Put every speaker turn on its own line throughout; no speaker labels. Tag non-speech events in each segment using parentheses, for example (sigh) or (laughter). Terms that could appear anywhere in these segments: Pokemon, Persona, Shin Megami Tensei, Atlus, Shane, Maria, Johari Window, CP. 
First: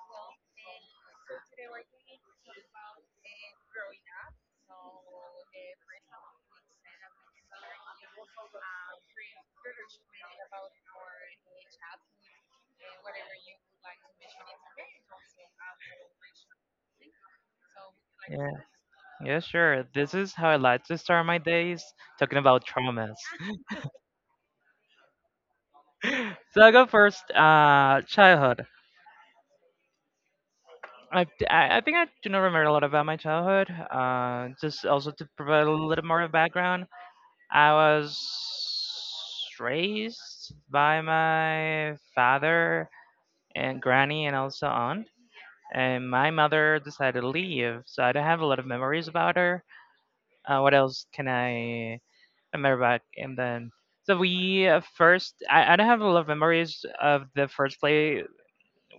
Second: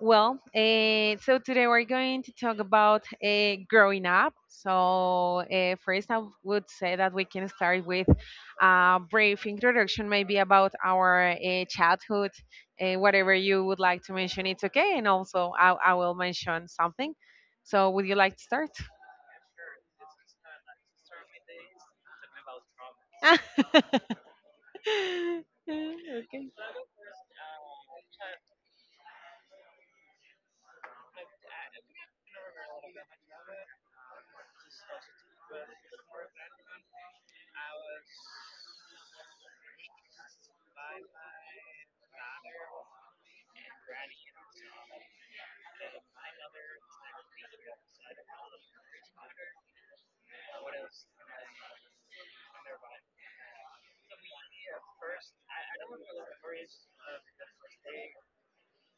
Well, so today we're going to talk about growing up. So, first, I would say that we can start with a brief introduction, maybe about our childhood, whatever you would like to mention. It's okay. And also, I will mention something. So, would you like to
Yeah,
start?
yeah, sure. This is how I like to start my days, talking about traumas.
(laughs)
(laughs)
(laughs) Okay.
So I go first. Childhood. I, I think I do not remember a lot about my childhood. Just also to provide a little more of background, I was raised by my father and granny and also aunt. And my mother decided to leave, so I don't have a lot of memories about her. What else can I. And we're back. And then, so I don't have a lot of memories of the first place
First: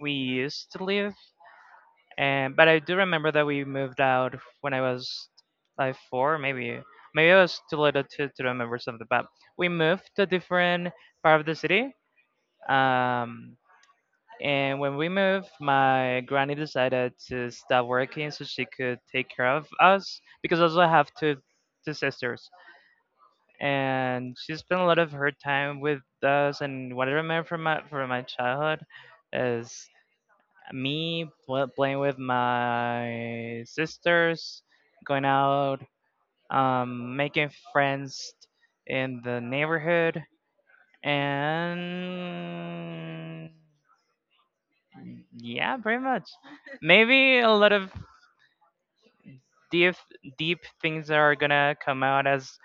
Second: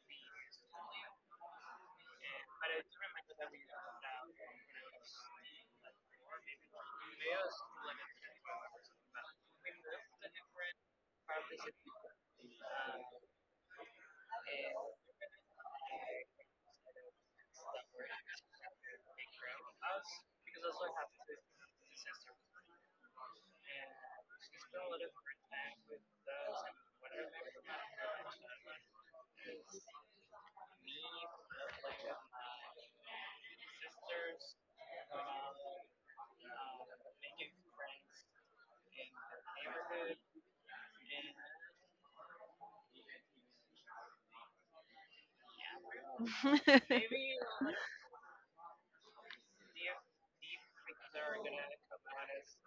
we used to live, and but I do remember that we moved out when I was like four, maybe. Maybe I was too little to remember something, but we moved to a different part of the city. Um, and when we moved, my granny decided to stop working so she could take care of us because also I have two sisters. And she spent a lot of her time with us. And what I remember from my childhood is me playing with my sisters, going out, making friends in the neighborhood, and yeah, pretty much. (laughs) Maybe a lot of
(laughs)
deep deep things are gonna come out as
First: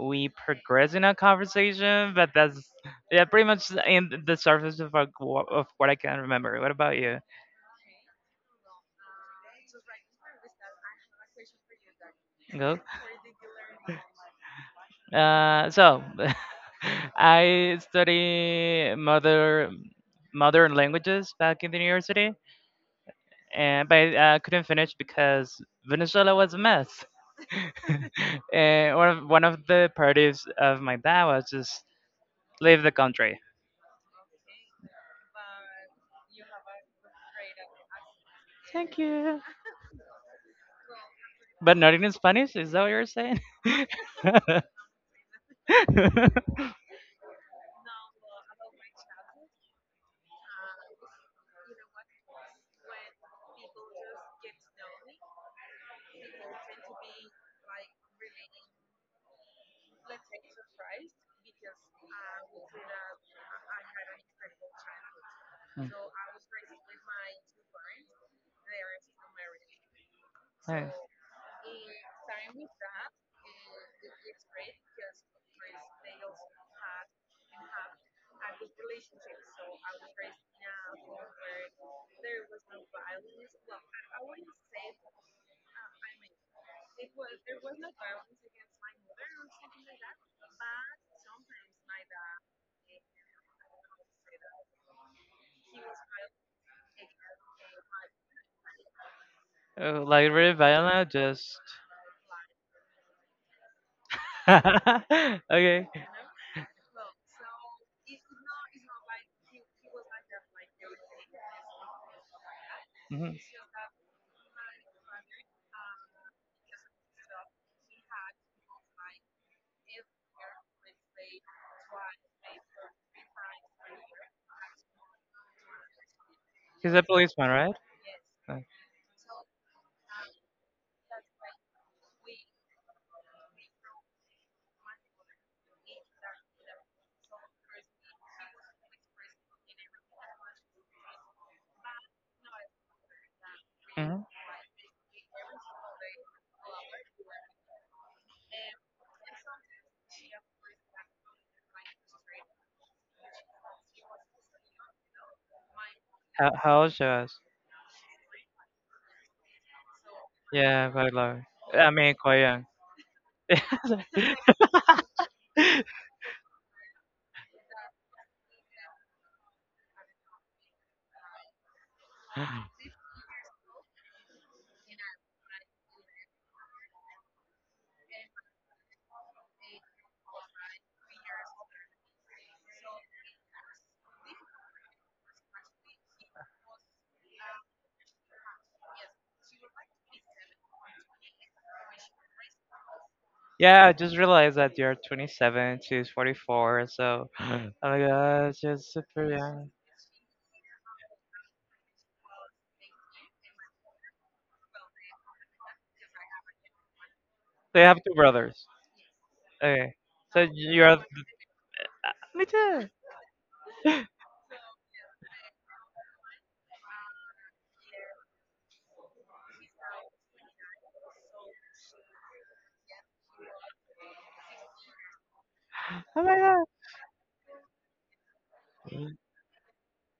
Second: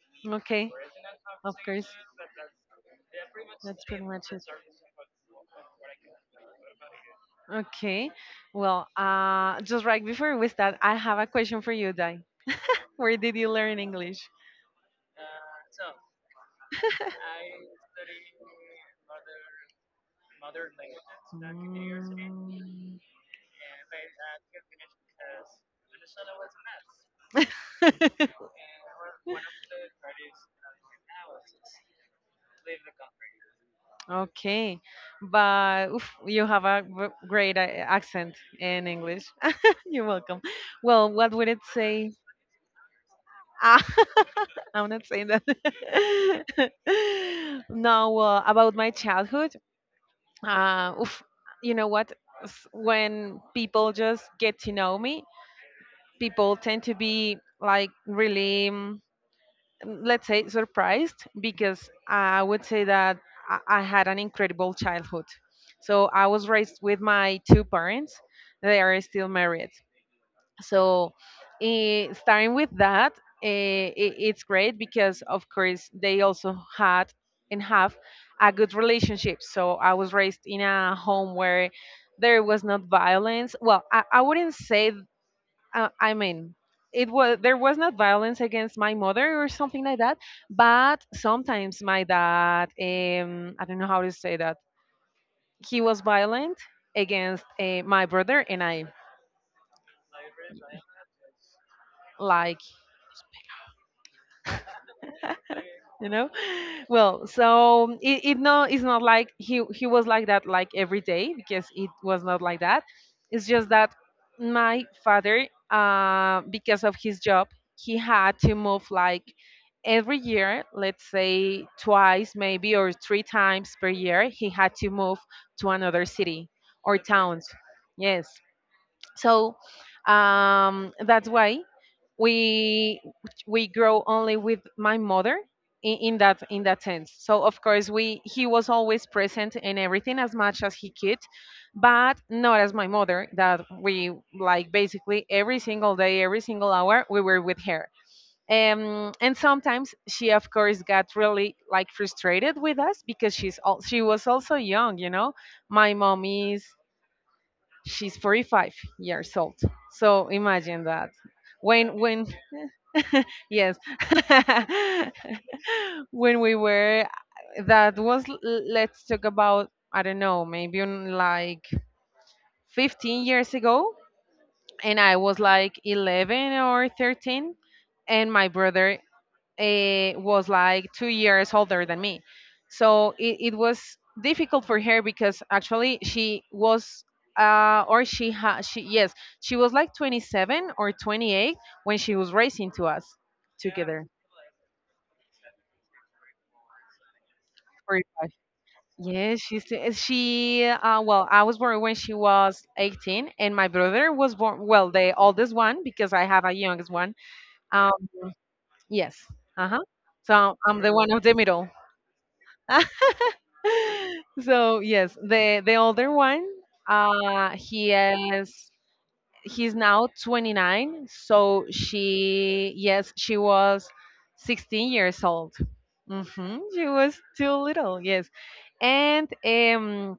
we
Okay.
progress in our
Of course.
conversation, but that's yeah, pretty much
That's pretty
in
much
the
it.
surface of, of what I can remember. What about you?
Okay. Well, just right before we start, I have a question for you, Dai.
Go.
Where did you learn English?
So (laughs) I study mother modern languages back in the university,
Mm.
and but I couldn't finish because Venezuela was a mess. (laughs)
(laughs)
And one of the priorities of my dad was just leave the country.
Okay, but oof, you have a great accent in
Thank
English.
you.
(laughs) You're welcome. Well, what would it
But not in
say?
Spanish. Is that what you're saying? (laughs)
(laughs) I'm not saying that.
(laughs)
(laughs) No, about my childhood. Oof, you know what? When people just get to know me, people tend to be like, really, let's say, surprised, because I would say that I had an incredible childhood. So I was raised with my two parents. They are still married.
Nice.
So, starting with that, eh, I it's great because, of course, they also had and have a good relationship. So, I was raised in a home where there was not violence. Well, I wouldn't say, I mean, it was there was not violence against my mother or something like that, but sometimes my dad, I don't know how to say that, he was violent against my brother and I,
Oh, like really violent, just
like,
(laughs) okay.
you know well, so, it, no, it's not like he was like that, like every day, because it was not like that.
Hmm.
It's just that my father, because of his job, he had to move, like, every year. Let's say twice maybe, or three times per year, he had to move to another city
He's
or
a
towns.
policeman, right?
Yes. So, that's why we we grow only with my mother, in that sense. So, of course, we he was always present in everything as much as he could, but not as my mother, that we,
Mm-hmm.
like, basically every single day, every single hour, we were with her. And sometimes she, of course, got really, like, frustrated with us, because she was also young. My mom, is
How old she was?
she's 45 years old, so imagine
Yeah,
that,
quite long. I
when,
mean, quite young.
yes, (laughs) when we were that was l- let's talk about, I don't know, maybe on like
(laughs)
15 years ago, and I was like 11 or 13. And my brother, was like 2 years older than me. So, it was difficult for her, because actually she was, or she had, she, yes, she was like 27 or 28 when she was racing to us
Yeah, I
together.
just realized that you're 27, she's 44, so (laughs) oh my
45.
god, she's super
Yes,
young.
well, I was born when she was 18, and my brother was born, well, the oldest one, because I have a youngest one.
They have
Um,
two brothers.
yes. Uh-huh.
Okay. So
So I'm the
you're
one of the middle.
me too.
(laughs) (laughs) So, yes, the older one, uh, he is he's now 29. So she, yes, she was 16 years old.
Oh my god.
She was too little, yes. And,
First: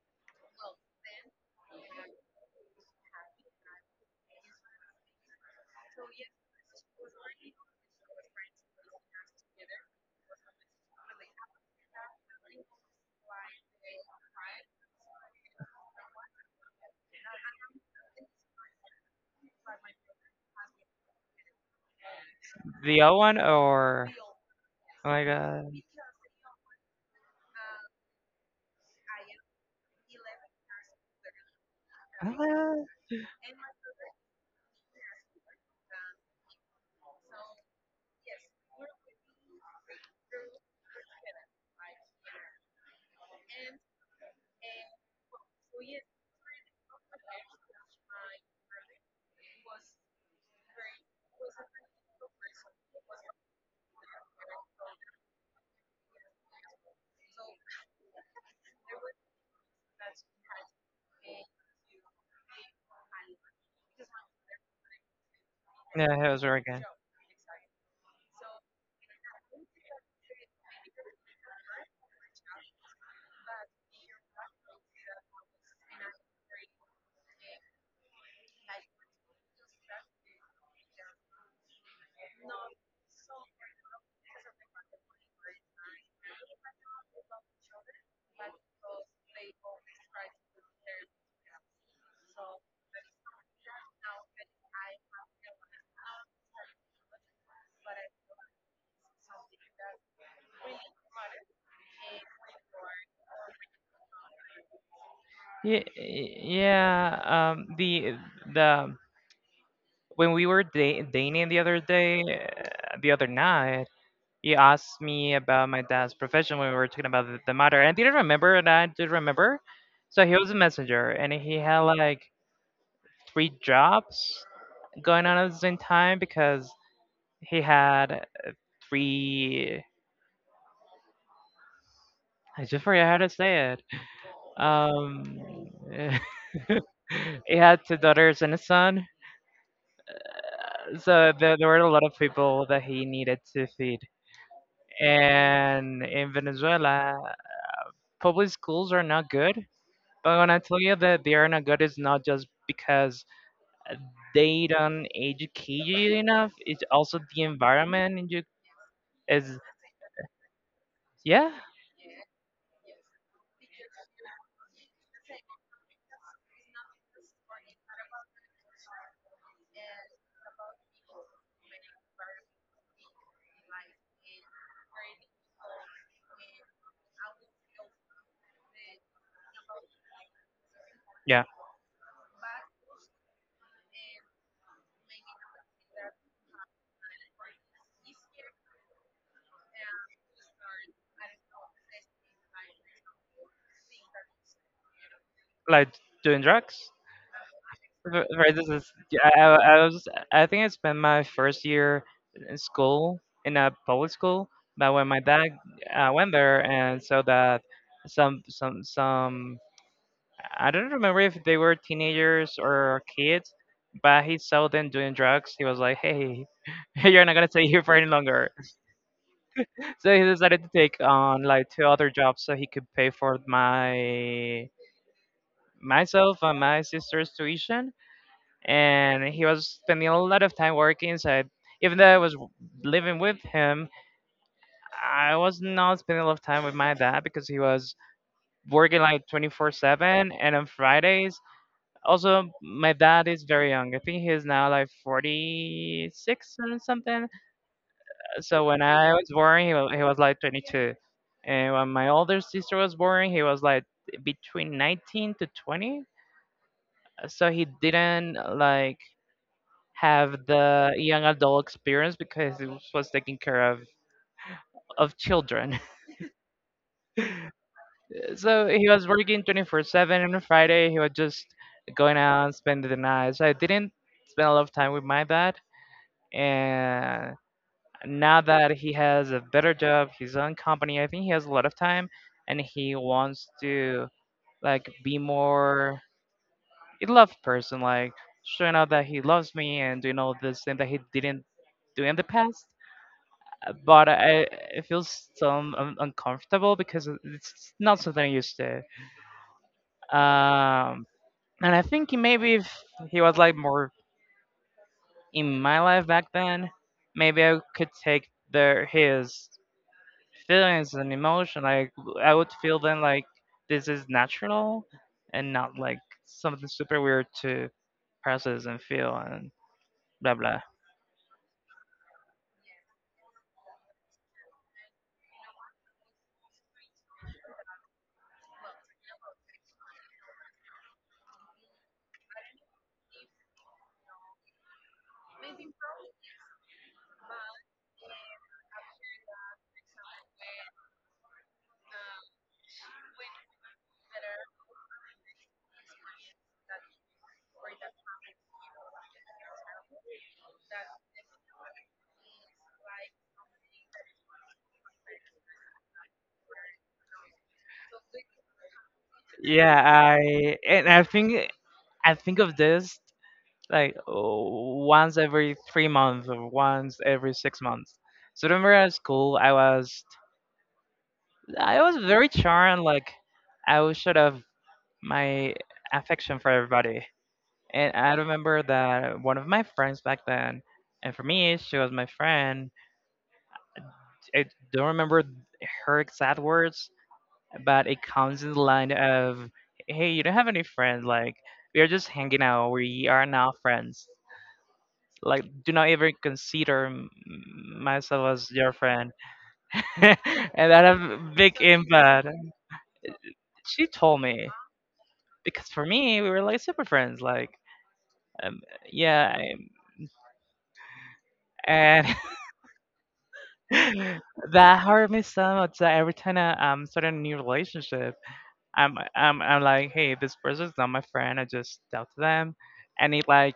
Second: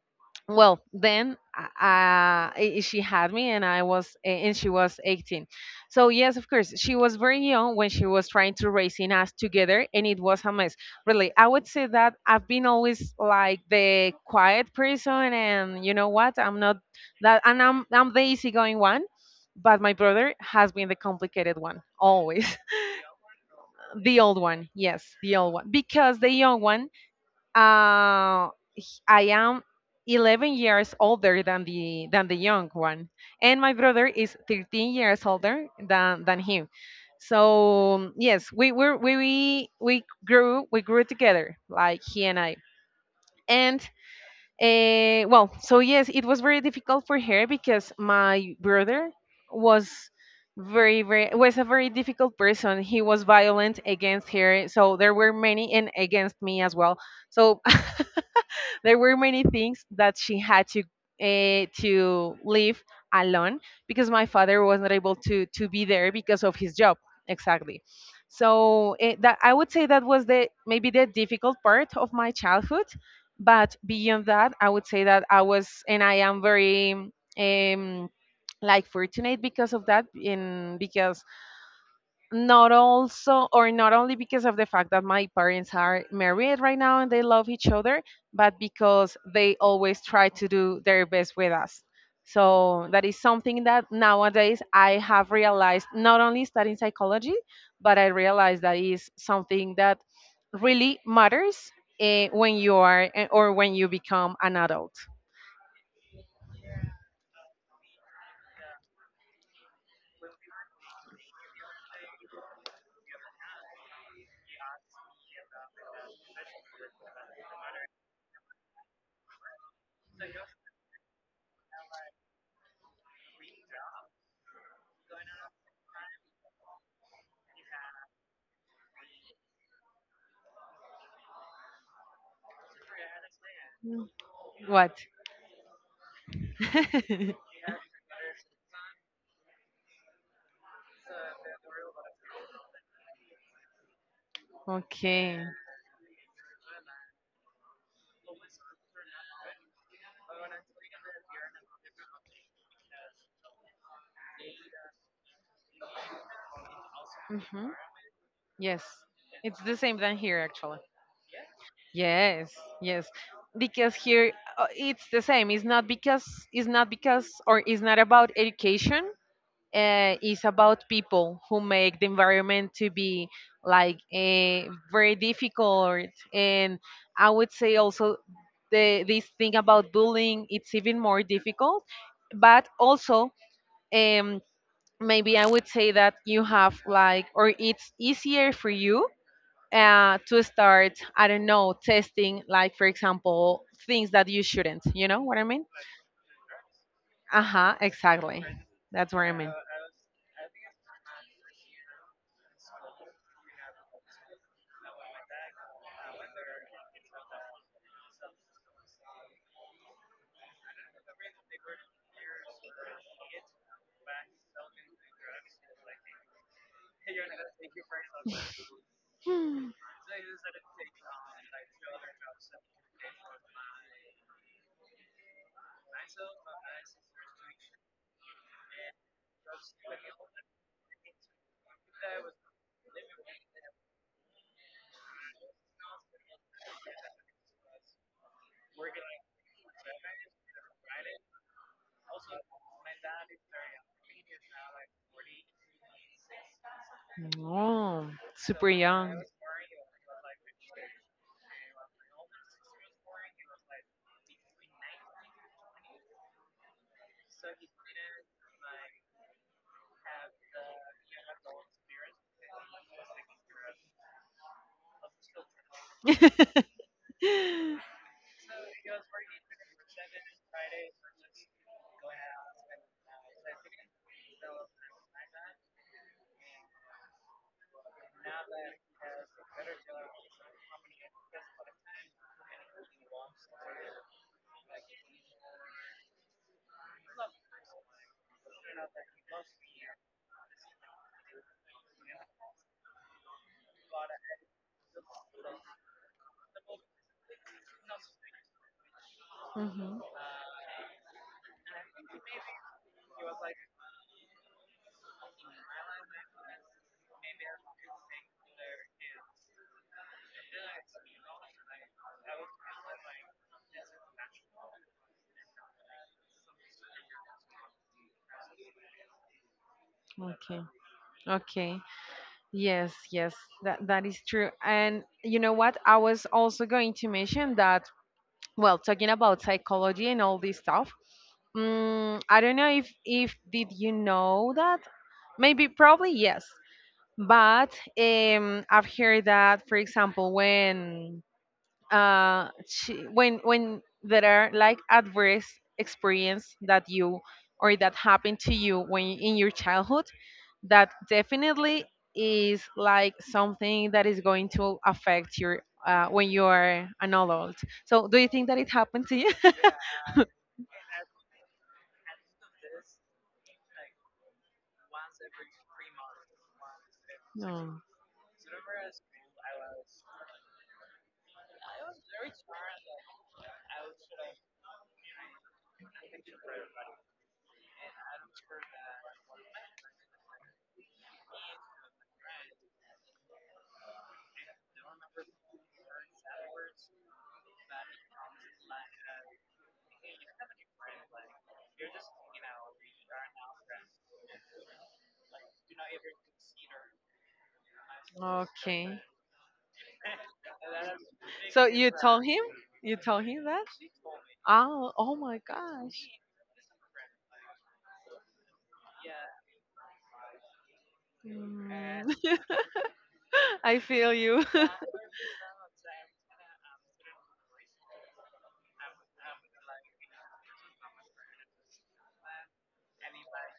well, then, she had me, and she was 18. So, yes, of course, she was very young when she was trying to raising us together, and it was a mess. Really, I would say that I've been always, like, the quiet person, and you know what? I'm not that, and I'm the easygoing one, but my brother has been the complicated one always.
The old one
(laughs)
or
The old one, yes,
oh my
the old
god.
one, because the young one, uh, I am 11 years older than
Oh
the young
my
one, and my brother is 13 years older than him. So, yes, we were we grew together, like, he and I. And well, so, yes, it was very difficult for her because my brother was very, very was a very difficult person. He was violent against her, so there were many, and against me as well. So, (laughs) (laughs) there were many things that she had to, to live alone, because my father was not able to be
god.
there
Yeah, it was
because of
really.
his job. Exactly. So, that, I would say that was the maybe the difficult part of my childhood. But beyond that, I would say that I was, and I am, very um like, fortunate, because of that, in because, not also, or not only because of the fact that my parents are married right now and they love each other, but because they always try to do their best with us. So that is something that nowadays I have realized, not only studying psychology, but I realized that is something that really matters, when you are, or when you become an adult.
Yeah, yeah. The when we were dating the other day, the other night, he asked me about my dad's profession when we were talking about the matter, and I didn't remember, and I did remember. So he was a messenger, and he had like three jobs going on at the same time because he had three. I just forget how to say it.
What?
Um,
(laughs)
(laughs) he had two daughters and a son. So there were a lot of people that he needed to feed.
Okay.
And in Venezuela, public schools are not good. But when I tell you that they are not good, it's not just because they don't educate you enough. It's also the
Mm-hmm.
environment. And you
Yes, it's
is
the same than here actually.
yeah.
Yes, yes, because here, it's the same. It's not because, or it's not about education. It's about people who make the environment to be, like, very difficult, and I would say also the this thing about bullying. It's even more
Yeah.
difficult, but also, um, maybe I would say that you have, like, or it's easier for you, to start, I don't know, testing, like, for example, things that you shouldn't. You know what I mean?
Like doing drugs?
Uh huh, exactly.
For instance,
That's what
I,
I mean.
I, I was I think I spent my first year in school in a public school, but when my dad went there and saw that some I don't remember if they were teenagers or kids, but he saw them doing drugs. He was like, "Hey, (laughs) you're not gonna stay here for any longer." (laughs)
Hmm.
So he decided to take on like two other jobs so he could pay for my myself and my sister's tuition. And he was spending a lot of time working. So even though I was living with him, I was not spending a lot of time with my dad because he was working like 24/7. And on Fridays, also, my dad is very young. I think he's now like 46 and something.
Oh,
So
super
when I
young. (laughs)
was born, he was like 22. And when my older sister was born, he was like between 19 to 20. So he didn't like have the young adult experience because he was taking care of children. (laughs) So he was working 24/7 and on Friday he was just going out, and spending the night. So I didn't spend a lot of time with my dad and now that he has a better job, his own company, I think he has a lot of time and he wants to like be more a loved person, like showing out that he loves me and doing all this thing that he didn't do in the past. But I it feels so uncomfortable because it's not something I'm used to.
Mhm.
Um, and I think maybe if he was like more in my life back then, maybe I could take their his feelings and emotion like I would feel then like this is natural and not like something super weird to process and feel and blah
Okay.
blah.
Okay. Yes, yes. That is true. And you know what? I was also going to mention that, well, talking about psychology and all this stuff, I don't know if did you know that? Maybe probably yes. But, I've heard that, for example, when, uh, there are, like, adverse experience that happened to you when in your childhood, that definitely is, like, something that is going to affect your, when you are an adult. So, do you think that it happened to you? (laughs)
Yeah, I think I think of this like once every 3 months or once every six
No.
months So remember at school I was very charmed, like I was sort of my affection for everybody. And I remember that one of my friends back then, and for me, she was my friend. I don't remember her exact words, but it comes in the line of, "Hey, you don't have any friends. Like we are just hanging out. We are not friends. Like do not even consider myself as your
Okay.
friend." (laughs) And that had a big
So you told
impact.
him? You told him that?
She told me
Oh, oh my
because for
gosh.
me, we were like super friends. Like um, yeah, and
Mm. (laughs) I feel you.
(laughs) that hurt me so much that every time I start a new relationship, I'm like, hey, this person's not my friend. I just talk to them. I need like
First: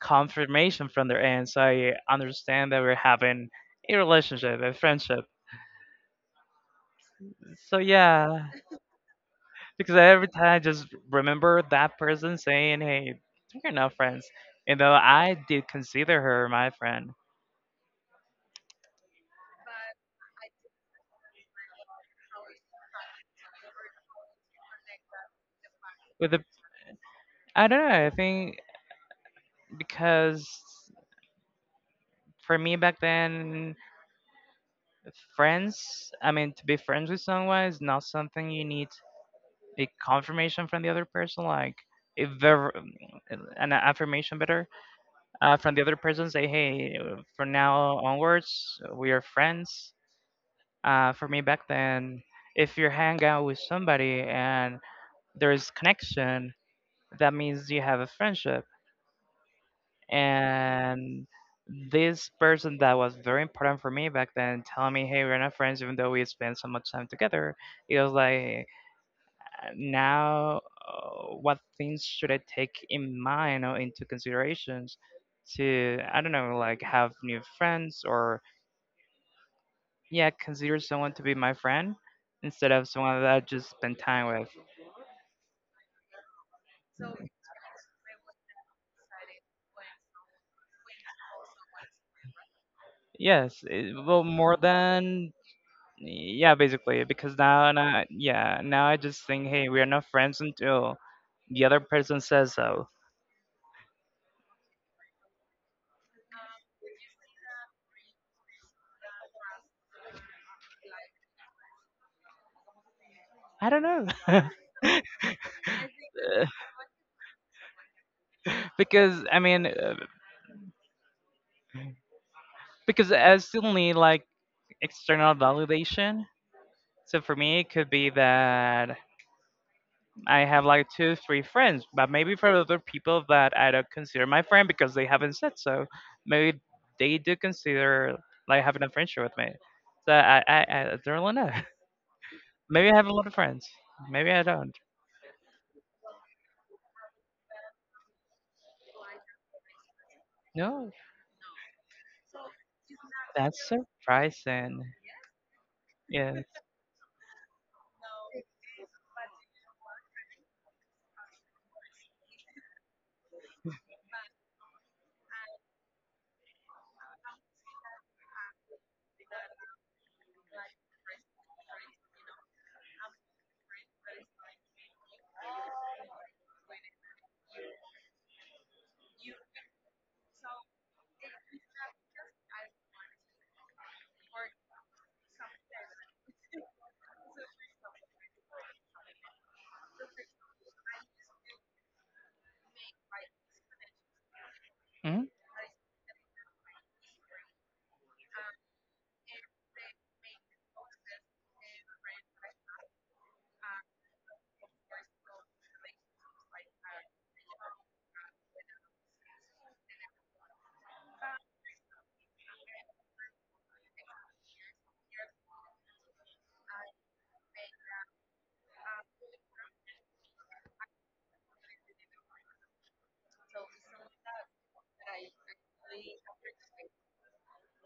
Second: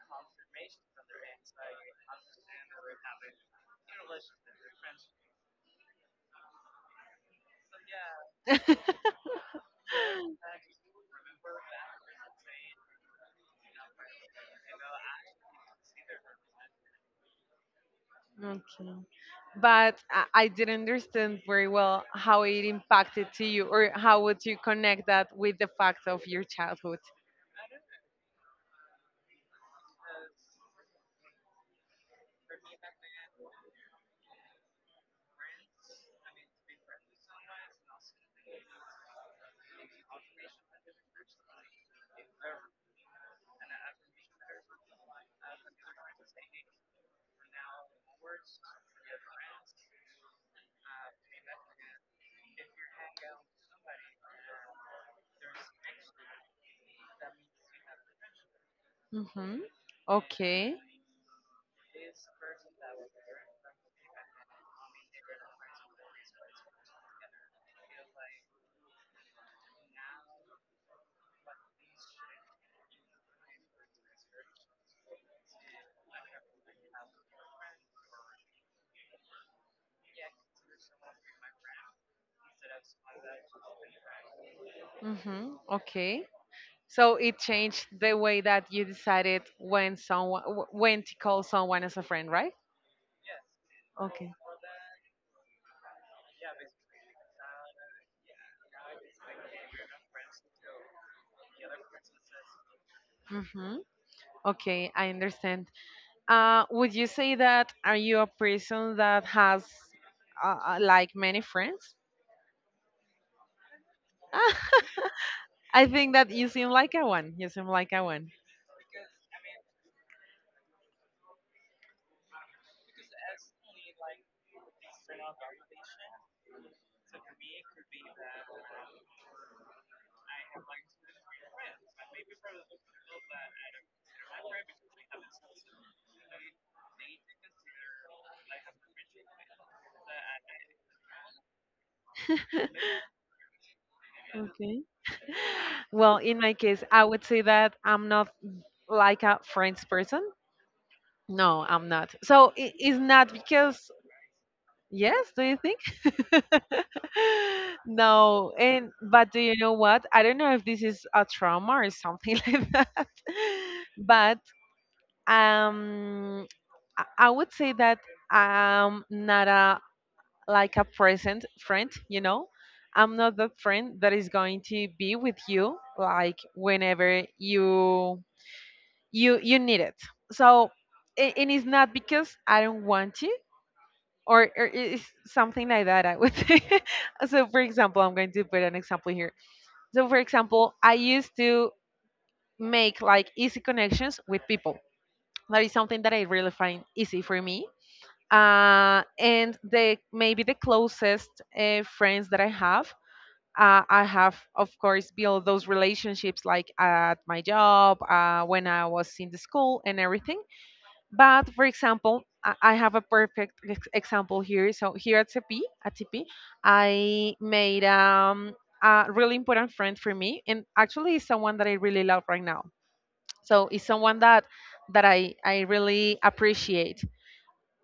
confirmation from their end, so I understand that we're having a relationship, a friendship. So yeah, because every
(laughs)
time I just remember that person saying, hey, we're not friends, even though I did consider her my friend.
Okay. But I didn't understand very well how it impacted to you, or how would you connect that with the fact of
With the
your childhood?
I don't know, I think because for me back then friends I mean to be friends with someone is not something you need a confirmation from the other person, like a ver- an affirmation better from the other person say hey from now onwards we are friends. For me back then, if you hang out with somebody and there is connection, that means you have a friendship.
Mm-hmm. Okay.
And this person that was very important for me back then telling me hey we're not friends, even though we spend so much time together, it was like now what things should I take in mind or into considerations to I don't know like have new friends or yeah consider someone to be my friend instead of someone that I just spend time with.
Mm-hmm. Okay. So it changed the way that you decided when someone, when to call someone as a friend, right?
yes it, well
Okay.
more than Yeah, basically, because now, yeah, now I just think, hey, we are not friends until the other person says so.
Mm-hmm. Okay, I understand. Would you say that, are you a person that has, like, many friends?
I don't know.
(laughs) I think that you seem like a one. You seem like a one.
(laughs) Because I mean, because I still need like external validation. So for me, it could be that I have like two, three friends, but maybe for other people that I don't consider my friend because they haven't said so, maybe they do consider like having a friendship with me. So I don't really know.
(laughs)
Maybe I have a lot of friends. Maybe I don't.
Okay. Well, in my case, I would say that I'm not like a friends person.
No,
No, I'm not. So, it's not
that's
because,
surprising.
yes, do you think?
Yes.
(laughs) No, and but, do you know what? I don't know if this is a trauma or something (laughs) like that. But, um I would say that I'm not a, like, a present friend, I'm not that friend that is going to be with you, like, whenever you need it. So, and it's not because I don't want to, or it's something like that, I would say. (laughs) So, for example, I'm going to put an example here. So, for example, I used to make, like, easy connections with people.
Mm-hmm.
That is something that I really find easy for me And the maybe the closest friends that I have. I have, of course, built those relationships, like, at my job, when I was in the school, and everything. But, for example, I have a perfect example here. So here at CP, I made, a really important friend for me, and actually is someone that I really love right now. So it's someone that I really appreciate,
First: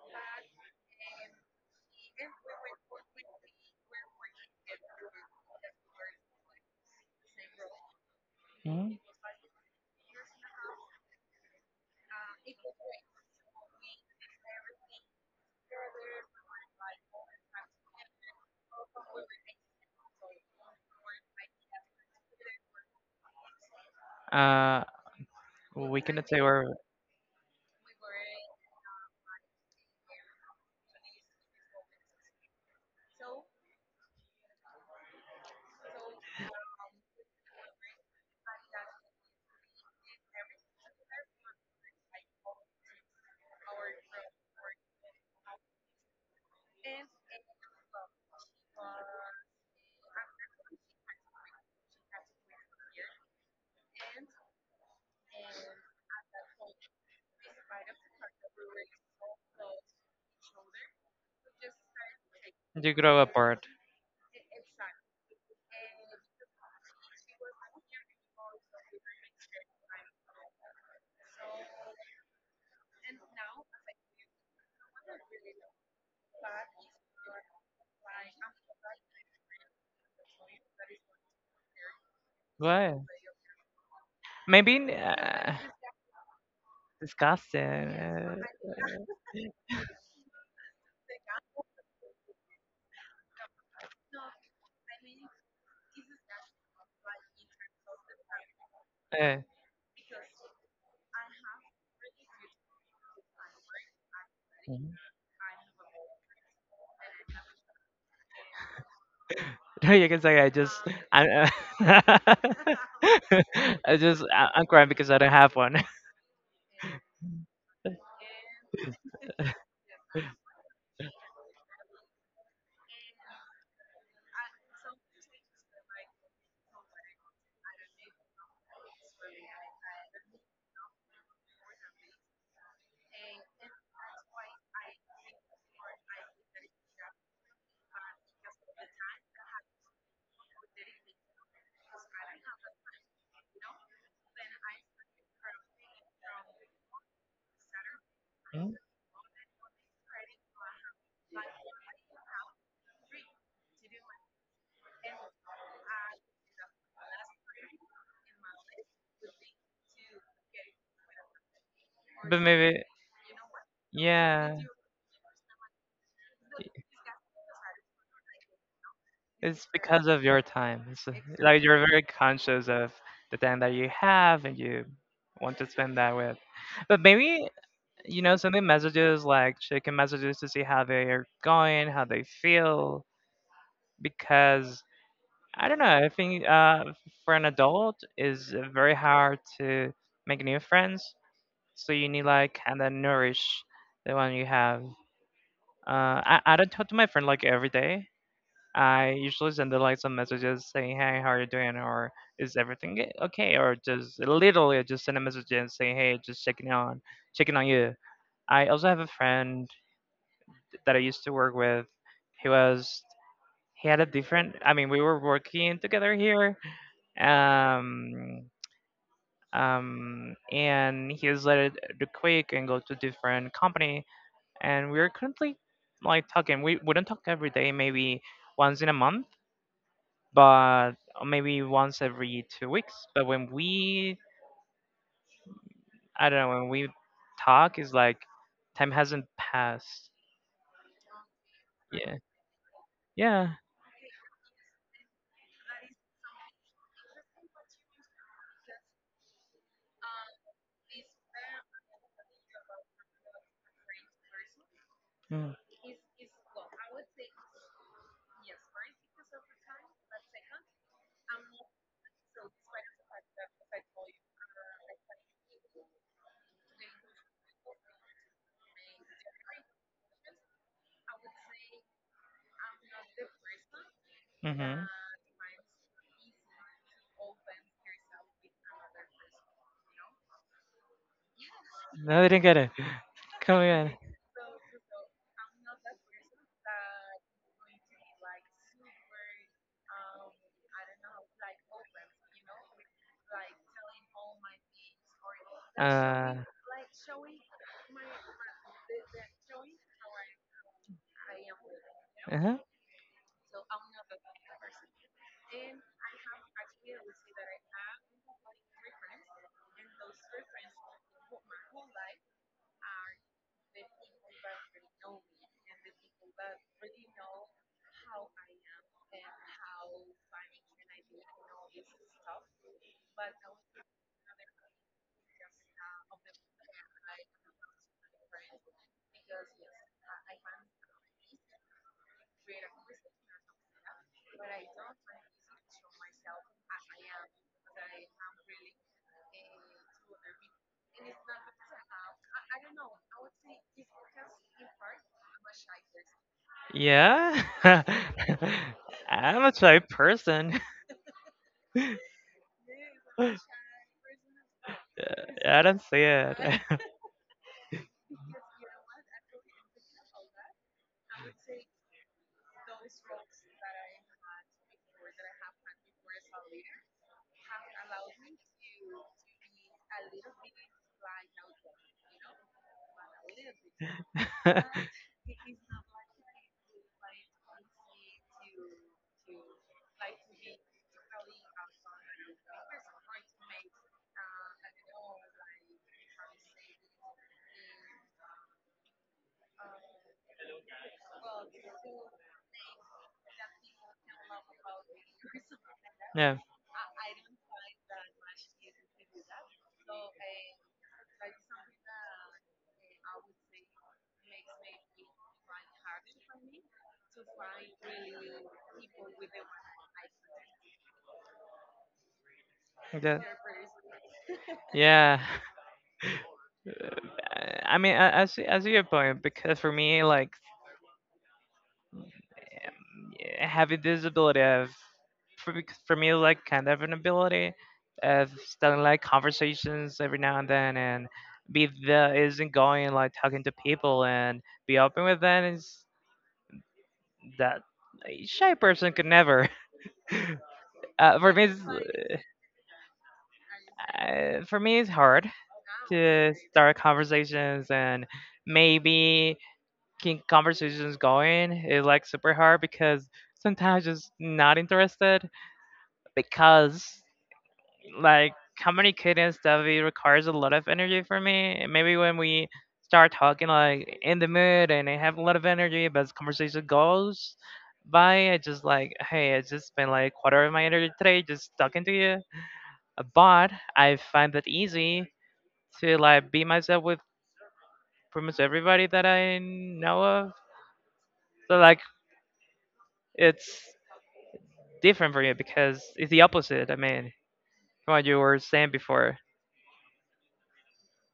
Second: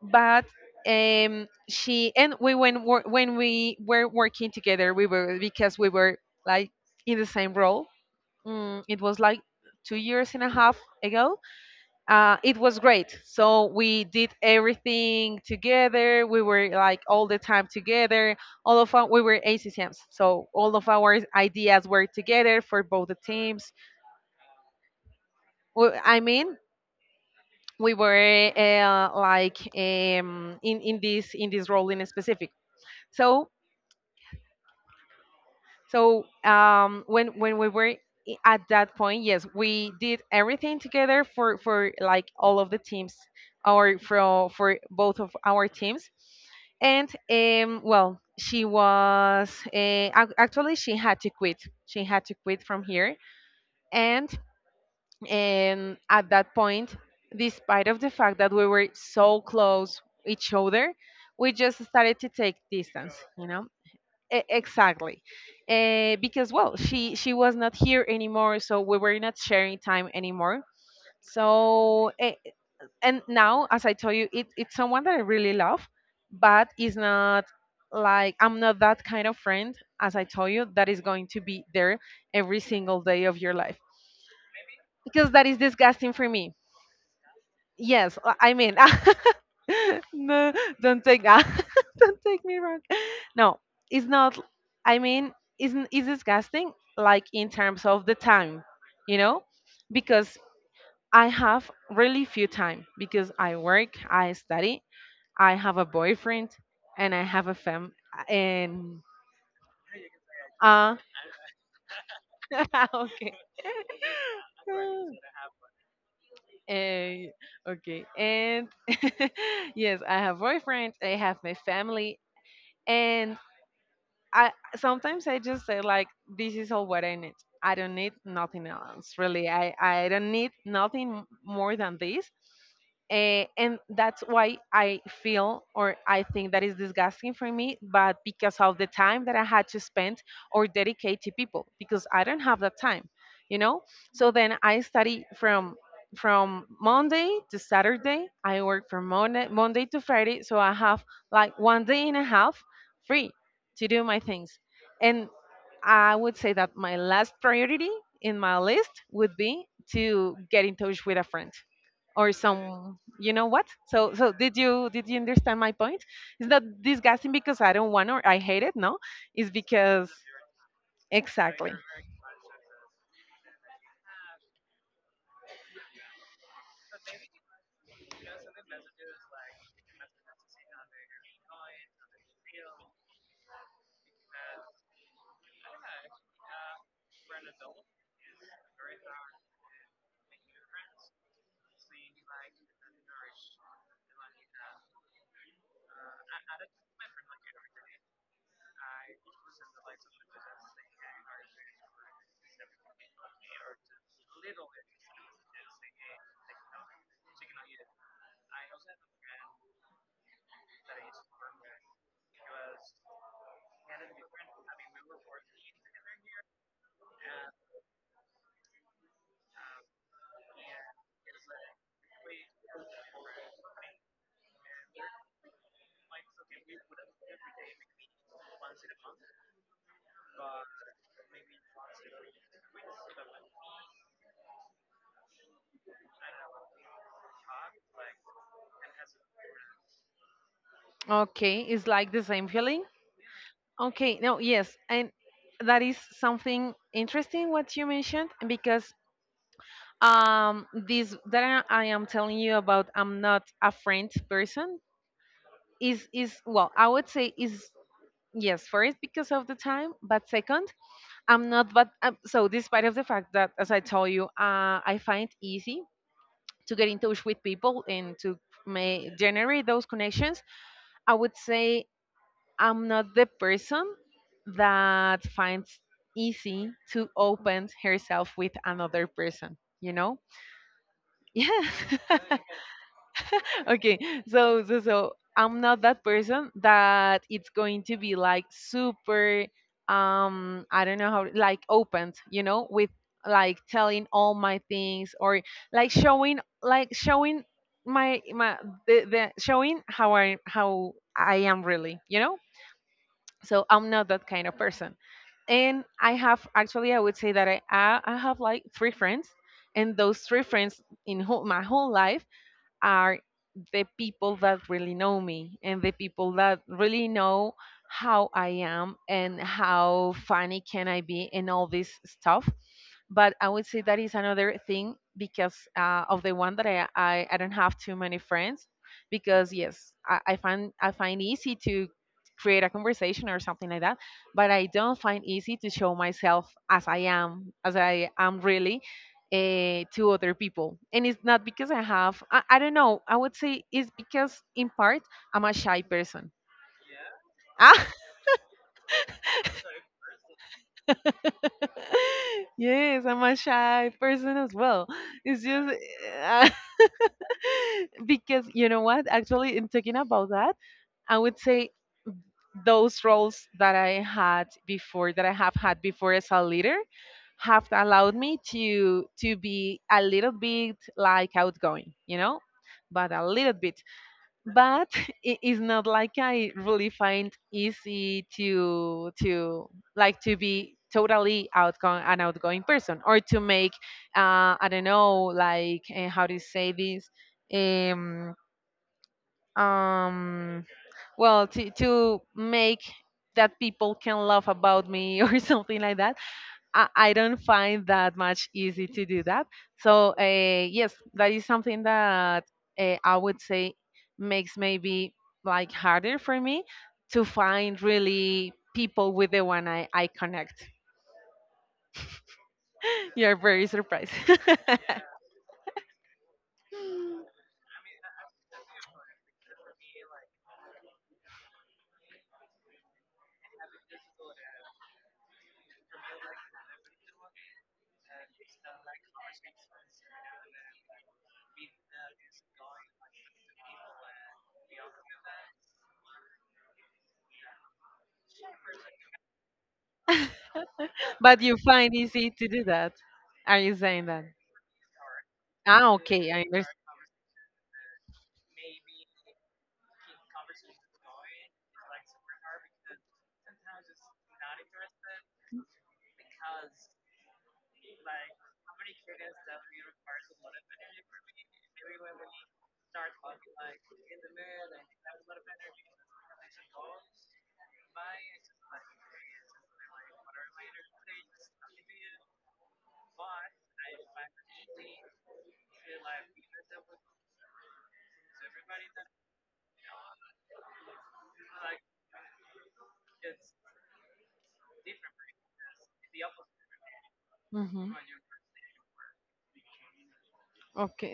but, she, and we, when we were working together, we were, like, in the same role. It was like 2 years and a half ago. It was great. So we did everything together. We were, like, all the time together. We were ACCMs, so all of our ideas were together for both the teams.
Uh,
Well,
we
I
cannot say
mean,
where
we were, like, in this role in specific. So, when at that point, yes, we did everything together for like all of the teams, or for both of our teams, and, well, she was, actually she had to quit. She had to quit from here, and at that point, despite of the fact that we were so close each other, we just started to take
you
distance,
grow apart.
E- exactly because well she was not here anymore, so we were not sharing time anymore, so and now, as I told you, it's someone that I really love, but it's not, like, I'm not that kind of friend, as I told you, that is going to be there every
Why?
single day of your life
Maybe in,
because that is disgusting for me.
disgusting.
Yes, I mean, (laughs) no, don't take (laughs) don't take me wrong. No, it's not. I mean, isn't it's disgusting? Like, in terms of the time, you
Uh.
know, because I have really few time because I work, I study,
Mhm.
I have a boyfriend, and I have a fam. And
(laughs) No, you can say I just
uh,
I, uh, (laughs)
(laughs) okay.
I just I'm crying because I don't have one.
Eh, okay. And (laughs) yes, I have boyfriend. I have my family. And I sometimes I just say like, this is all what I need. I don't need nothing else, really. I don't need nothing more than this. Eh, and that's why I feel or I think that is disgusting for me, but because of the time that I had to spend or dedicate to people, because I don't have that time, you know. So then I study from monday to saturday, I work
(laughs)
from monday to friday, so I have like one day and a half free to do my things. And I would say that my last priority in my list would be to get in touch with a friend or
But maybe,
some, you know what. So so did
yeah,
you did you understand my point? It's not disgusting because I don't want or I hate it, no, it's
it's because
because
of your time. It's like
exactly.
you're very conscious of the time that you have and you want to spend that with. But maybe, you know, sending messages like checking messages to see how they're going, how they feel, because I don't know, I think for an adult is very hard to make new friends. So you need like kind of nourish the one you have. I don't talk to my friend like every day. I usually send her like some messages saying, "Hey, how are you doing?" or "Is everything okay?" or just literally just send a message and say, "Hey, just checking on, checking on you." I also have a friend that I used to work with. He was he had a different. I mean, we were working together here. Um, and he was let the quick and go to different company. And we are currently like talking. We don't talk every day. Maybe once in a month but maybe once every 2 weeks. But when we, I don't know, when we talk, it's like time hasn't passed.
Okay, it's like
Yeah,
the same feeling.
yeah.
Okay, no, yes, and that is something interesting what you mentioned because this that I am telling you about, I'm not a friend person,
Mm.
is, well, I would say, is yes, first because of the time, but second, I'm not, but so despite of the fact that, as I told you, I find easy to get in touch with people and to may generate those connections, I would say I'm not the person
Hmm.
that finds easy to open herself with another person, you know. Yeah. (laughs)
No, they didn't get it. (laughs) Come again.
Okay, so I'm not that person that it's going to be like super, I don't know how, like opened, you know, with like telling all my things, or like
Uh,
showing, like showing my the showing how I am really, you know.
uh-huh.
So I'm not that kind of person. And I have, actually, I would say that I have like three friends, and those three friends in whole, my whole life, are the people that really know me and the people that really know how I am and how funny can I be and all this stuff. But I would say that is another thing because, of the one that I I don't have too many friends, because yes, I find, I find easy to create a conversation or something like that, but I don't find easy to show myself as I am, as I am really, to other people, and it's not because I have, I don't know, I would say it's because in part I'm a shy person.
Yeah.
Ah.
(laughs) I'm a shy person.
(laughs) Yes, I'm
(laughs)
a shy person as well. It's
Yeah, I
just
don't see
(laughs) (laughs) because, you know what, actually in talking about that, I would say those roles that I had before, that I have had before as a leader, have allowed me to be a little bit like outgoing, you know, but a little bit.
it.
But
(laughs)
(laughs) it is not like I really find easy to like to be totally outgoing, an outgoing person, or to make, I don't know, like, how do you say this, um well, to make that people can laugh about me (laughs) or something like that.
Yeah,
I don't find that much easy to do that. So yes, that is something that I would say makes maybe like harder for me to find really people with the one I connect. (laughs)
that,
You're very surprised. (laughs)
yeah. (laughs) I mean, I, as see, your point because for me, like yeah, having this ability of, for me, like kind of an ability of starting like conversations every now and then and be the isn't going like talking to people and be open with them is that a shy person could never. (laughs) Uh, for
But
me,
you
it's,
find easy to do that, are you saying that?
For me, it's hard
Ah, okay,
to
I
start conversations and maybe keep conversations going. It's like super hard because sometimes just not interested because like communicating stuff it requires a lot of energy for me. And maybe when we start talking like in the mood and I have a lot of energy, but the conversation goes by, I just like hey, I just spent like quarter of my energy today just talking to you. But I find that easy to like be myself with pretty much everybody that I know of. So like it's different for you because it's the opposite. I mean,
understand.
from what you were saying before.
Okay.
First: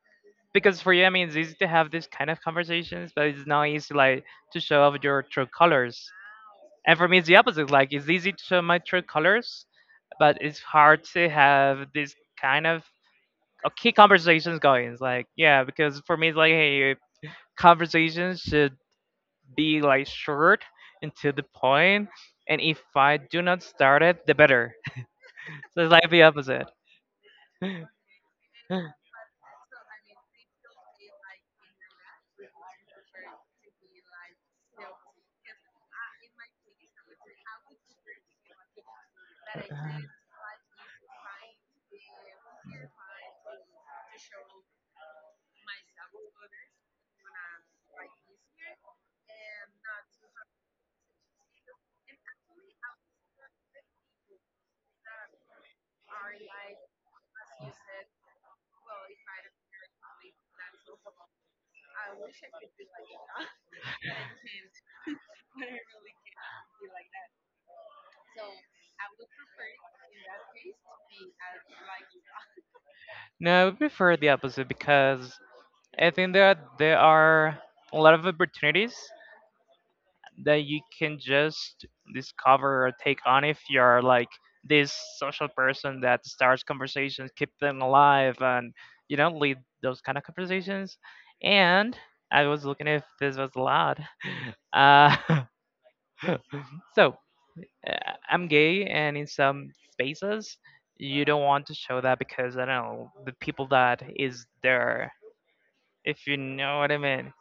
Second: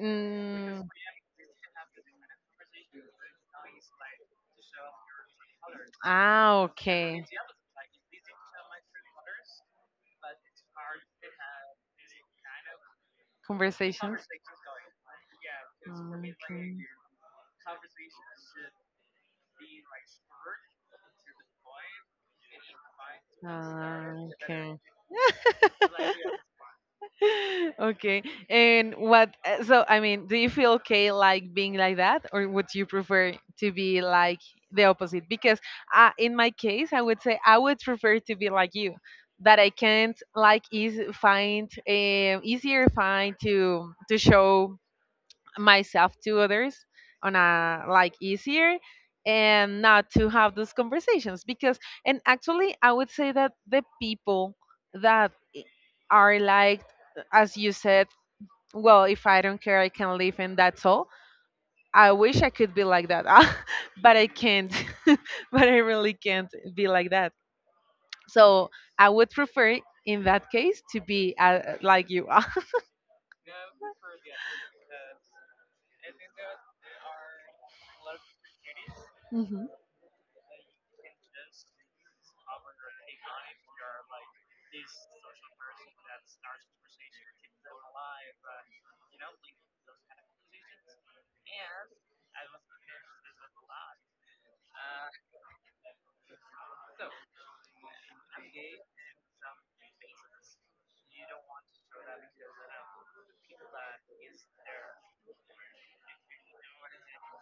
Because
Mm.
for you, I mean, it's easy to have these kind of conversations, but it's not easy like to show off your true colors.
Ah,
And for me,
okay.
it's the opposite. Like it's easy to show my true colors, but it's hard to have this kind of key
Conversations.
conversations going. It's like yeah, because
Mm,
for me, it's like
okay.
hey, conversations should be like short and to the point, and if I do not start it,
Ah,
the better.
okay. (laughs)
(laughs) So it's like the opposite. (laughs)
(laughs) Okay. And what, so I mean, do you feel okay like being like that, or would you prefer to be like the opposite? Because, in my case, I would say I would prefer to be like you, that I can't like easy find, easier find to show myself to others on a like easier, and not to have those conversations. Because, and actually, I would say that the people that are like, as you said, well, if I don't care, I can live and that's all. I wish I could be like that. (laughs) But I can't. (laughs) But I really can't be like that. So I would prefer in that case to be, like you are. (laughs)
No, I prefer the opposite because I think that there are a lot of opportunities
Mhm.
that you can just discover or take on if you're like this social person that starts conversations, keep them alive, and you know, lead those kind of conversations. And I was looking if this was allowed. (laughs) Uh, (laughs) (laughs) so uh, I'm gay, and in some spaces, you don't want to show that because I don't know the people that is there. If you know what I mean.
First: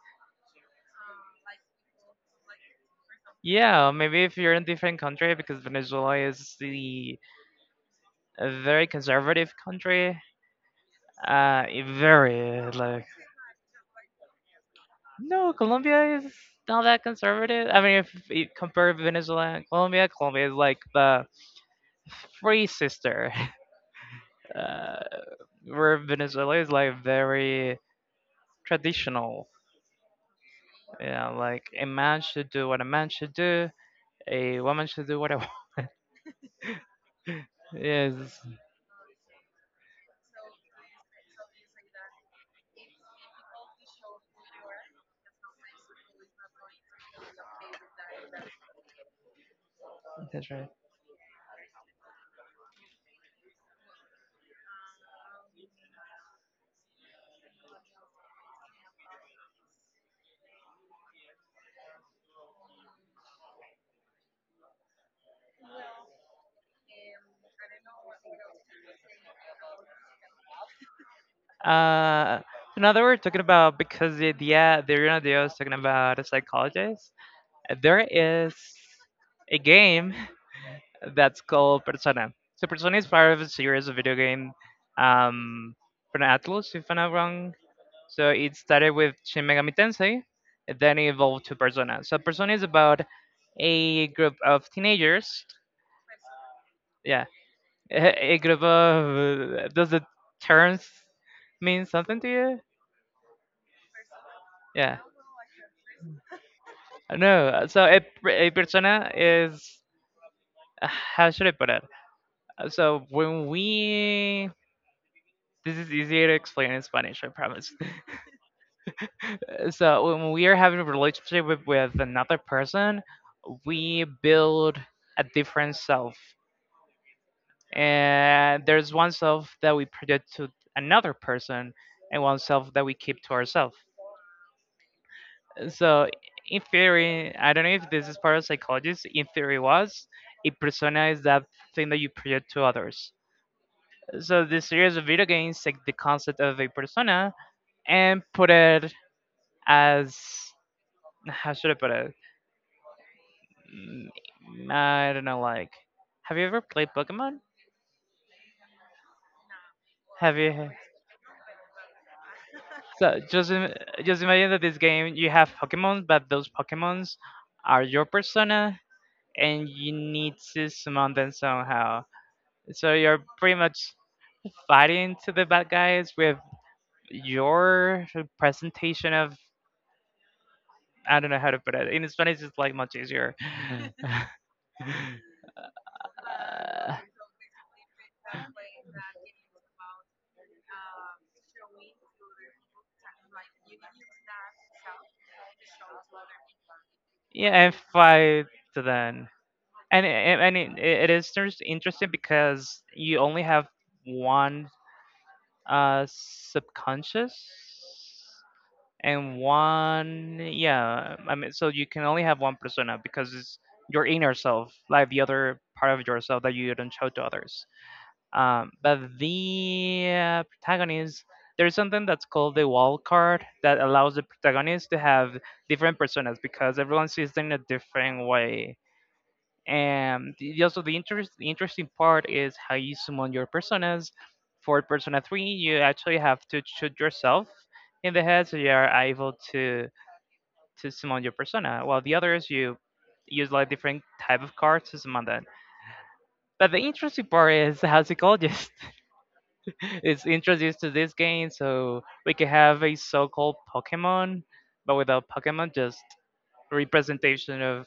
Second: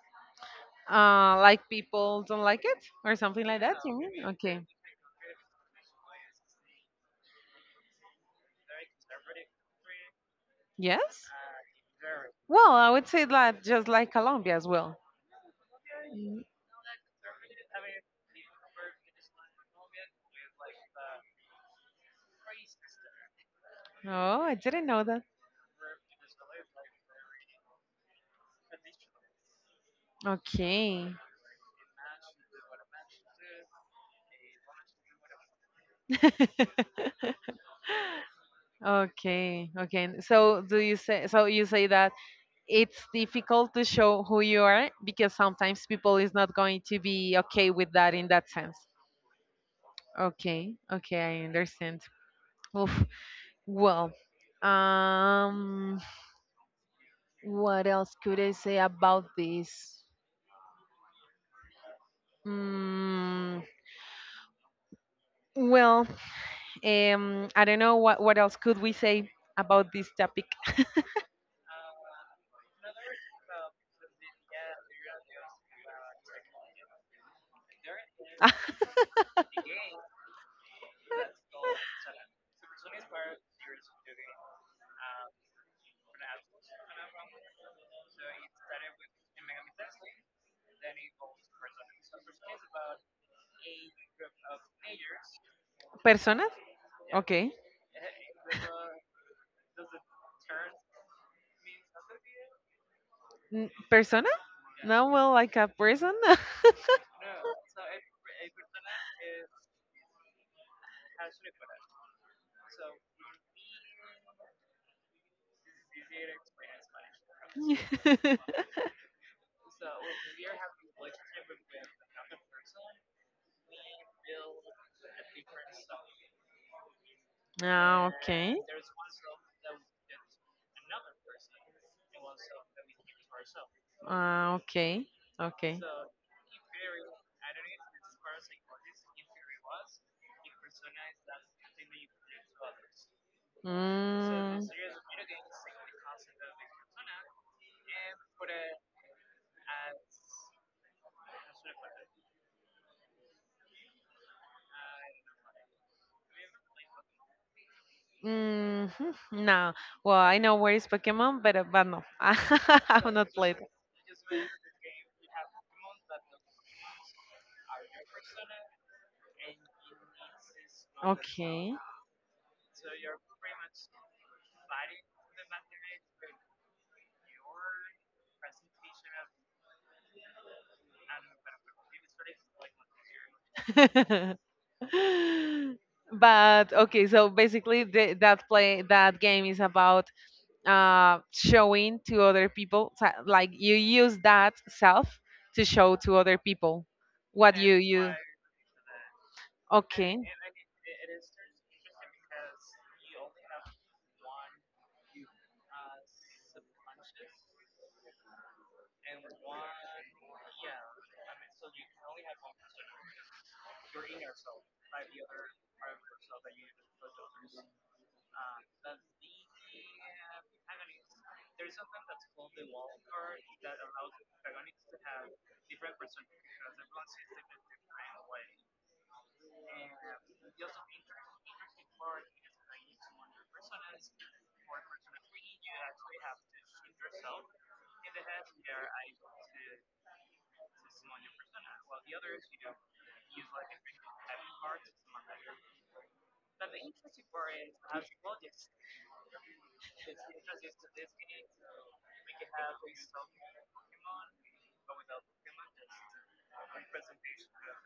Uh, like people don't like it or something like that,
Yeah,
you
maybe
mean,
if you're
okay.
in a different country because Venezuela is the a very conservative country.
Yes?
It very
Well, I
like,
would say that just like Colombia as well.
no, Colombia is
Mm.
not that conservative. I mean, if you compare Venezuela and Colombia, Colombia is like the free sister. (laughs)
Oh, I didn't
Uh,
know that.
where Venezuela is like very traditional.
Okay.
Yeah, like a man should do what a man should do, a woman should do what a
(laughs)
(laughs) is.
Okay, okay. So do you say, so you say that it's difficult to show who you are because sometimes people is not going to be okay with that in that sense.
That's right.
Okay, okay, I understand. Oof. Well, um what else could I say about this? Mm, well, I don't know what else could we say about this topic.
Uh, so now that we're talking about because the Reno Dio is talking about a psychologist, there is a game (laughs) that's called Persona. So Persona is part of a series of video game, um, from Atlus, if I'm not wrong. So it started with Shin Megami Tensei, and then it evolved to Persona. So Persona is about a group of teenagers.
(laughs) Persona?
Yeah. (laughs)
Okay.
Agrabah, does the terms mean something to you?
N- Persona?
Yeah.
No, well, like a person?
No. So a persona is, how should I put it? So when we This is easier to explain in Spanish, I promise.
(laughs)
(laughs) So when we are having a relationship with another person, we build a different self.
Ah, okay.
And there's one self that we project to another person and one self that we keep to ourselves.
Ah, okay. Okay.
So in theory, I don't know if this is part of psychology. In theory, was a persona is that thing that you project to others. So the
Mm.
series of video games take the concept of a persona and put it as (sighs) how should I put it? I don't know. Like, have you ever played Pokemon?
Mhm. No. Well,
Have
I know
you?
where is Pokemon, but no, (laughs) I have
So
not
just
played.
im- just imagine that this game you have Pokemon, but those Pokemons are your persona, and you need to summon them
Okay. (laughs)
somehow. So you're pretty much fighting to the bad guys with your presentation of, I don't know how to put it. In Spanish, it's like much easier. (laughs)
(laughs) But
Uh,
okay, so basically the, that play that game is about, showing to other people, so, like, you use that self to show to other people
yeah,
what
and
you,
fight to then. And
okay.
and, and it is just interesting because you only have one subconscious and one, yeah, I mean, so you can only have one persona because it's your inner self, like the other part of yourself that you don't show to others, but the protagonist there's something that's called the wall card that allows the protagonist to have different personas because everyone sees them in a different way. And also, the interesting part is how you summon your personas. For persona 3 you actually have to shoot yourself in the head, so you are able to summon your persona, while the others you use like different type of cards to summon that. But the interesting part is how psychologist (laughs) is introduced to this game, so we can have a so-called Pokemon, but without Pokemon, just a representation of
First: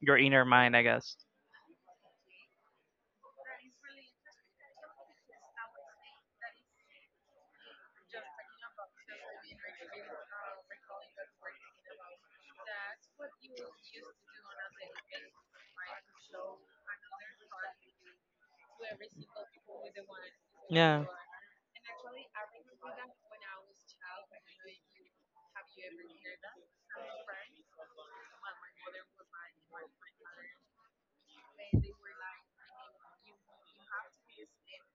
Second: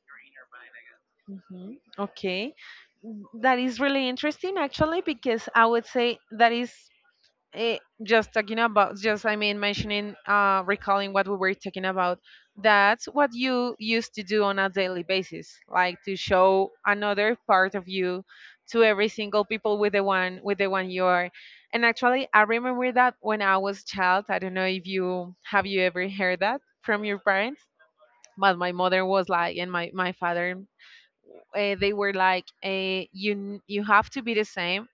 your inner mind, I guess.
Mhm. Okay. That is really interesting, actually, because I would say that is, eh, just talking about, just I mean, mentioning, uh, recalling what we were talking about, that's what you used to do on a daily basis, like to show another part of you to every single people with the one, with the one
Yeah.
you are. And actually, I remember that when I was child, I don't know if you have, you ever heard that from your parents, but my mother was like, and my father, they were like, you n- you have to be the same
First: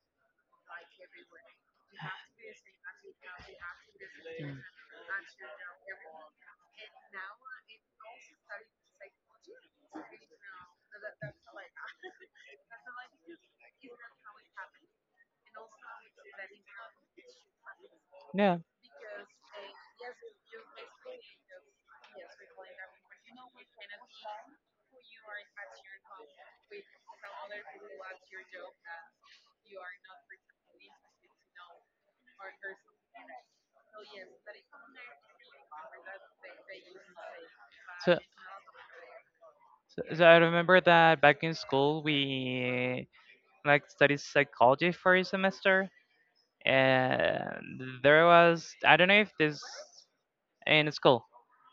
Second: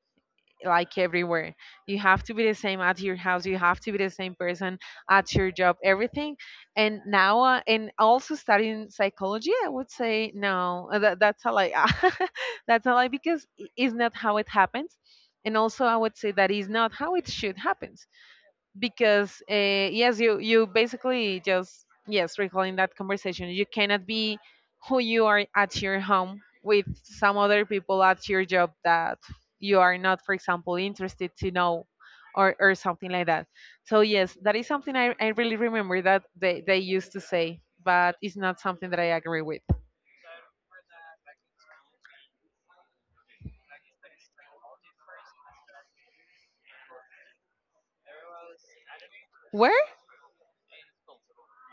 like everywhere. You have to be the same at your house. You have to be the same person at your job. Everything. And now, and also studying psychology, I would say no. Uh, that, that's a lie. (laughs) That's a lie because it's not how it happens. And also, I would say that is not how it should happen,
Mm. Yeah.
because, yes, you basically, just, yes, recalling that conversation, you cannot be who you are at your home with some other people at your job that you are not, for example, interested to know, or something like that. So yes, that is something I really remember that they used to say,
So,
but it's not something that I agree with.
so I remember that back in school we like studied psychology for a semester, and there was, I don't know if this
Where?
in school.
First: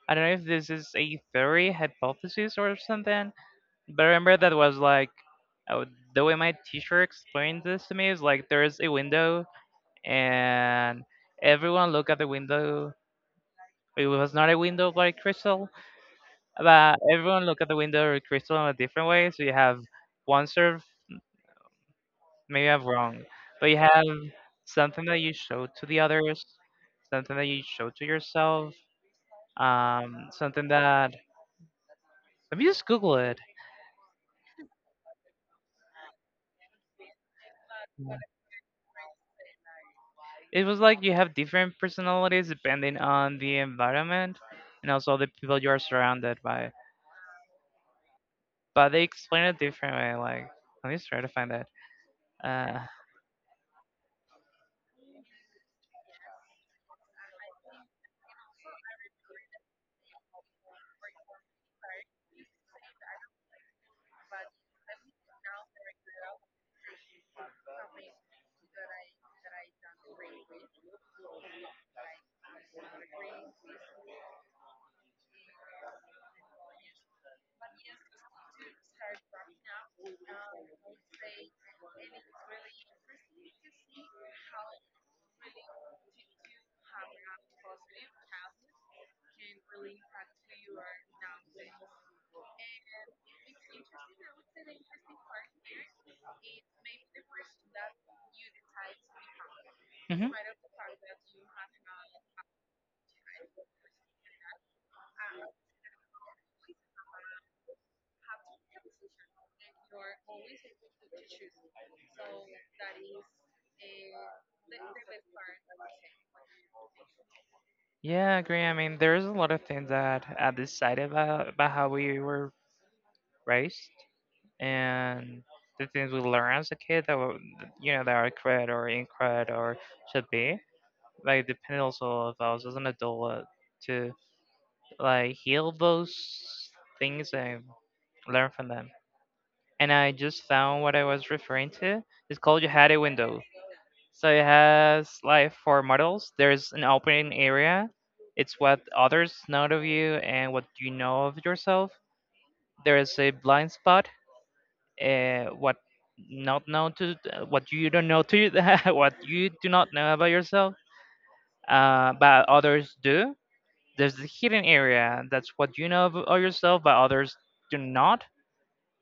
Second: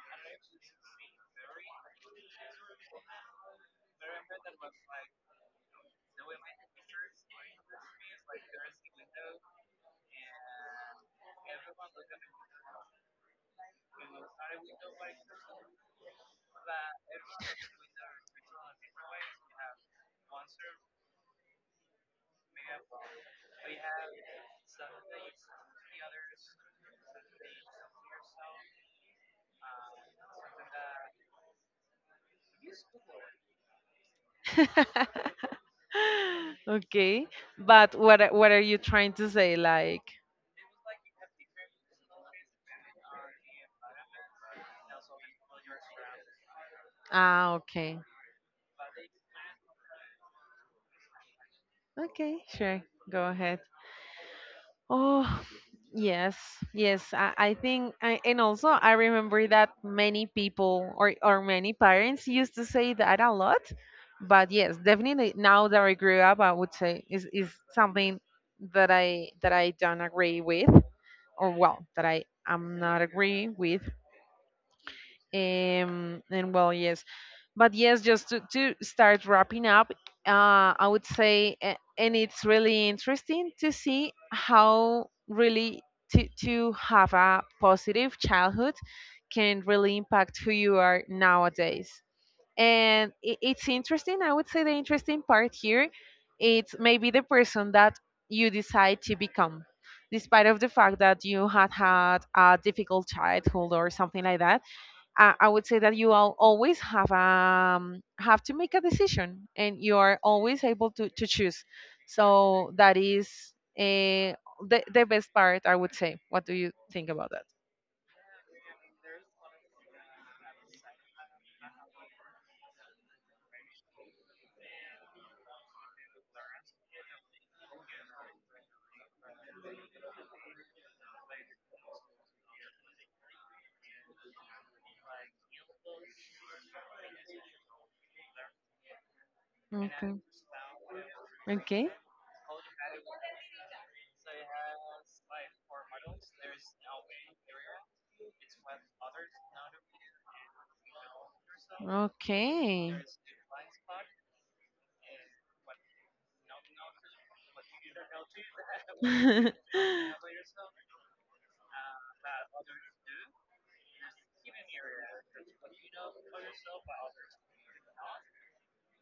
I don't know if this is a theory hypothesis or something, but I remember that was like, oh, the way my teacher explained this to me is like there is a window and everyone look at the window. It was not a window like crystal, but everyone look at the window or crystal in a different way. So you have one serve. Maybe I'm wrong, but you have something that you show to the others, something that you show to yourself, something that, let me just Google it.
(laughs) Okay, but
Yeah.
what are you trying to say like?
It was like you have different personalities depending on the environment and also the people you are surrounded by.
Ah, okay.
But they explain it different way. Like, let me just try to find that.
Okay, sure.
Uh,
Go ahead. Oh, yes, yes. I think, and also I remember that many people, or many parents used to say that a lot. But yes, definitely now that I grew up, I would say is something that I don't agree with, or well, that I am not agree with. And well, yes, but yes, just to start wrapping up, I would say a- and it's really interesting to see how really to have a positive childhood can really impact who you are nowadays. And it's interesting, I would say the interesting part here, it's maybe the person that you decide to become,
mhm.
despite of the fact that you had had a difficult childhood or something like that. I would say that you all always have to make a decision, and you are always able to choose. So that is, uh, the best part, I would say. What do you think about that?
Yeah, I agree. I mean, there's a lot of things that I decided about how we were raised. And the things we learn as a kid that were, that are cred or incred or should be. Like, depending also if I was as an adult to like heal those things and learn from them. And I just found what I was referring to. It's called You Had a Window. So it has like four models. There's an opening area. It's what others know of you and what you know of yourself.
Okay.
There is a blind spot, what not known to what you don't know to (laughs) what you
Okay.
do not
(laughs)
know about yourself, but others do. There's the hidden area, that's what you know about yourself but others do not.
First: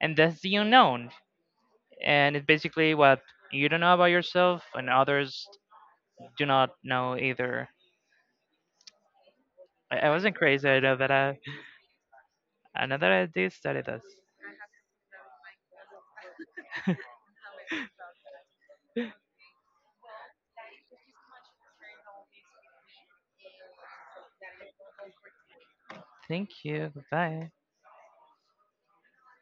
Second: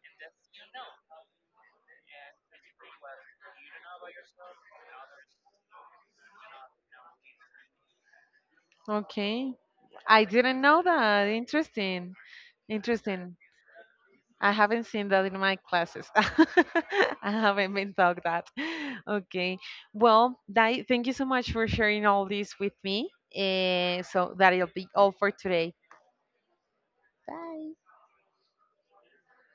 And that's the unknown, and it's basically what you don't know about yourself and others do not know either.
Okay.
I
I
wasn't
didn't
crazy, I
know
know that.
that.
i
Interesting.
i know that I
Interesting.
did study this.
I haven't seen that in my classes. (laughs) I haven't been taught that. Okay. Well, Dai, thank you so much for sharing all this with me. Eh, so that'll be all for today.
Thank you. Goodbye.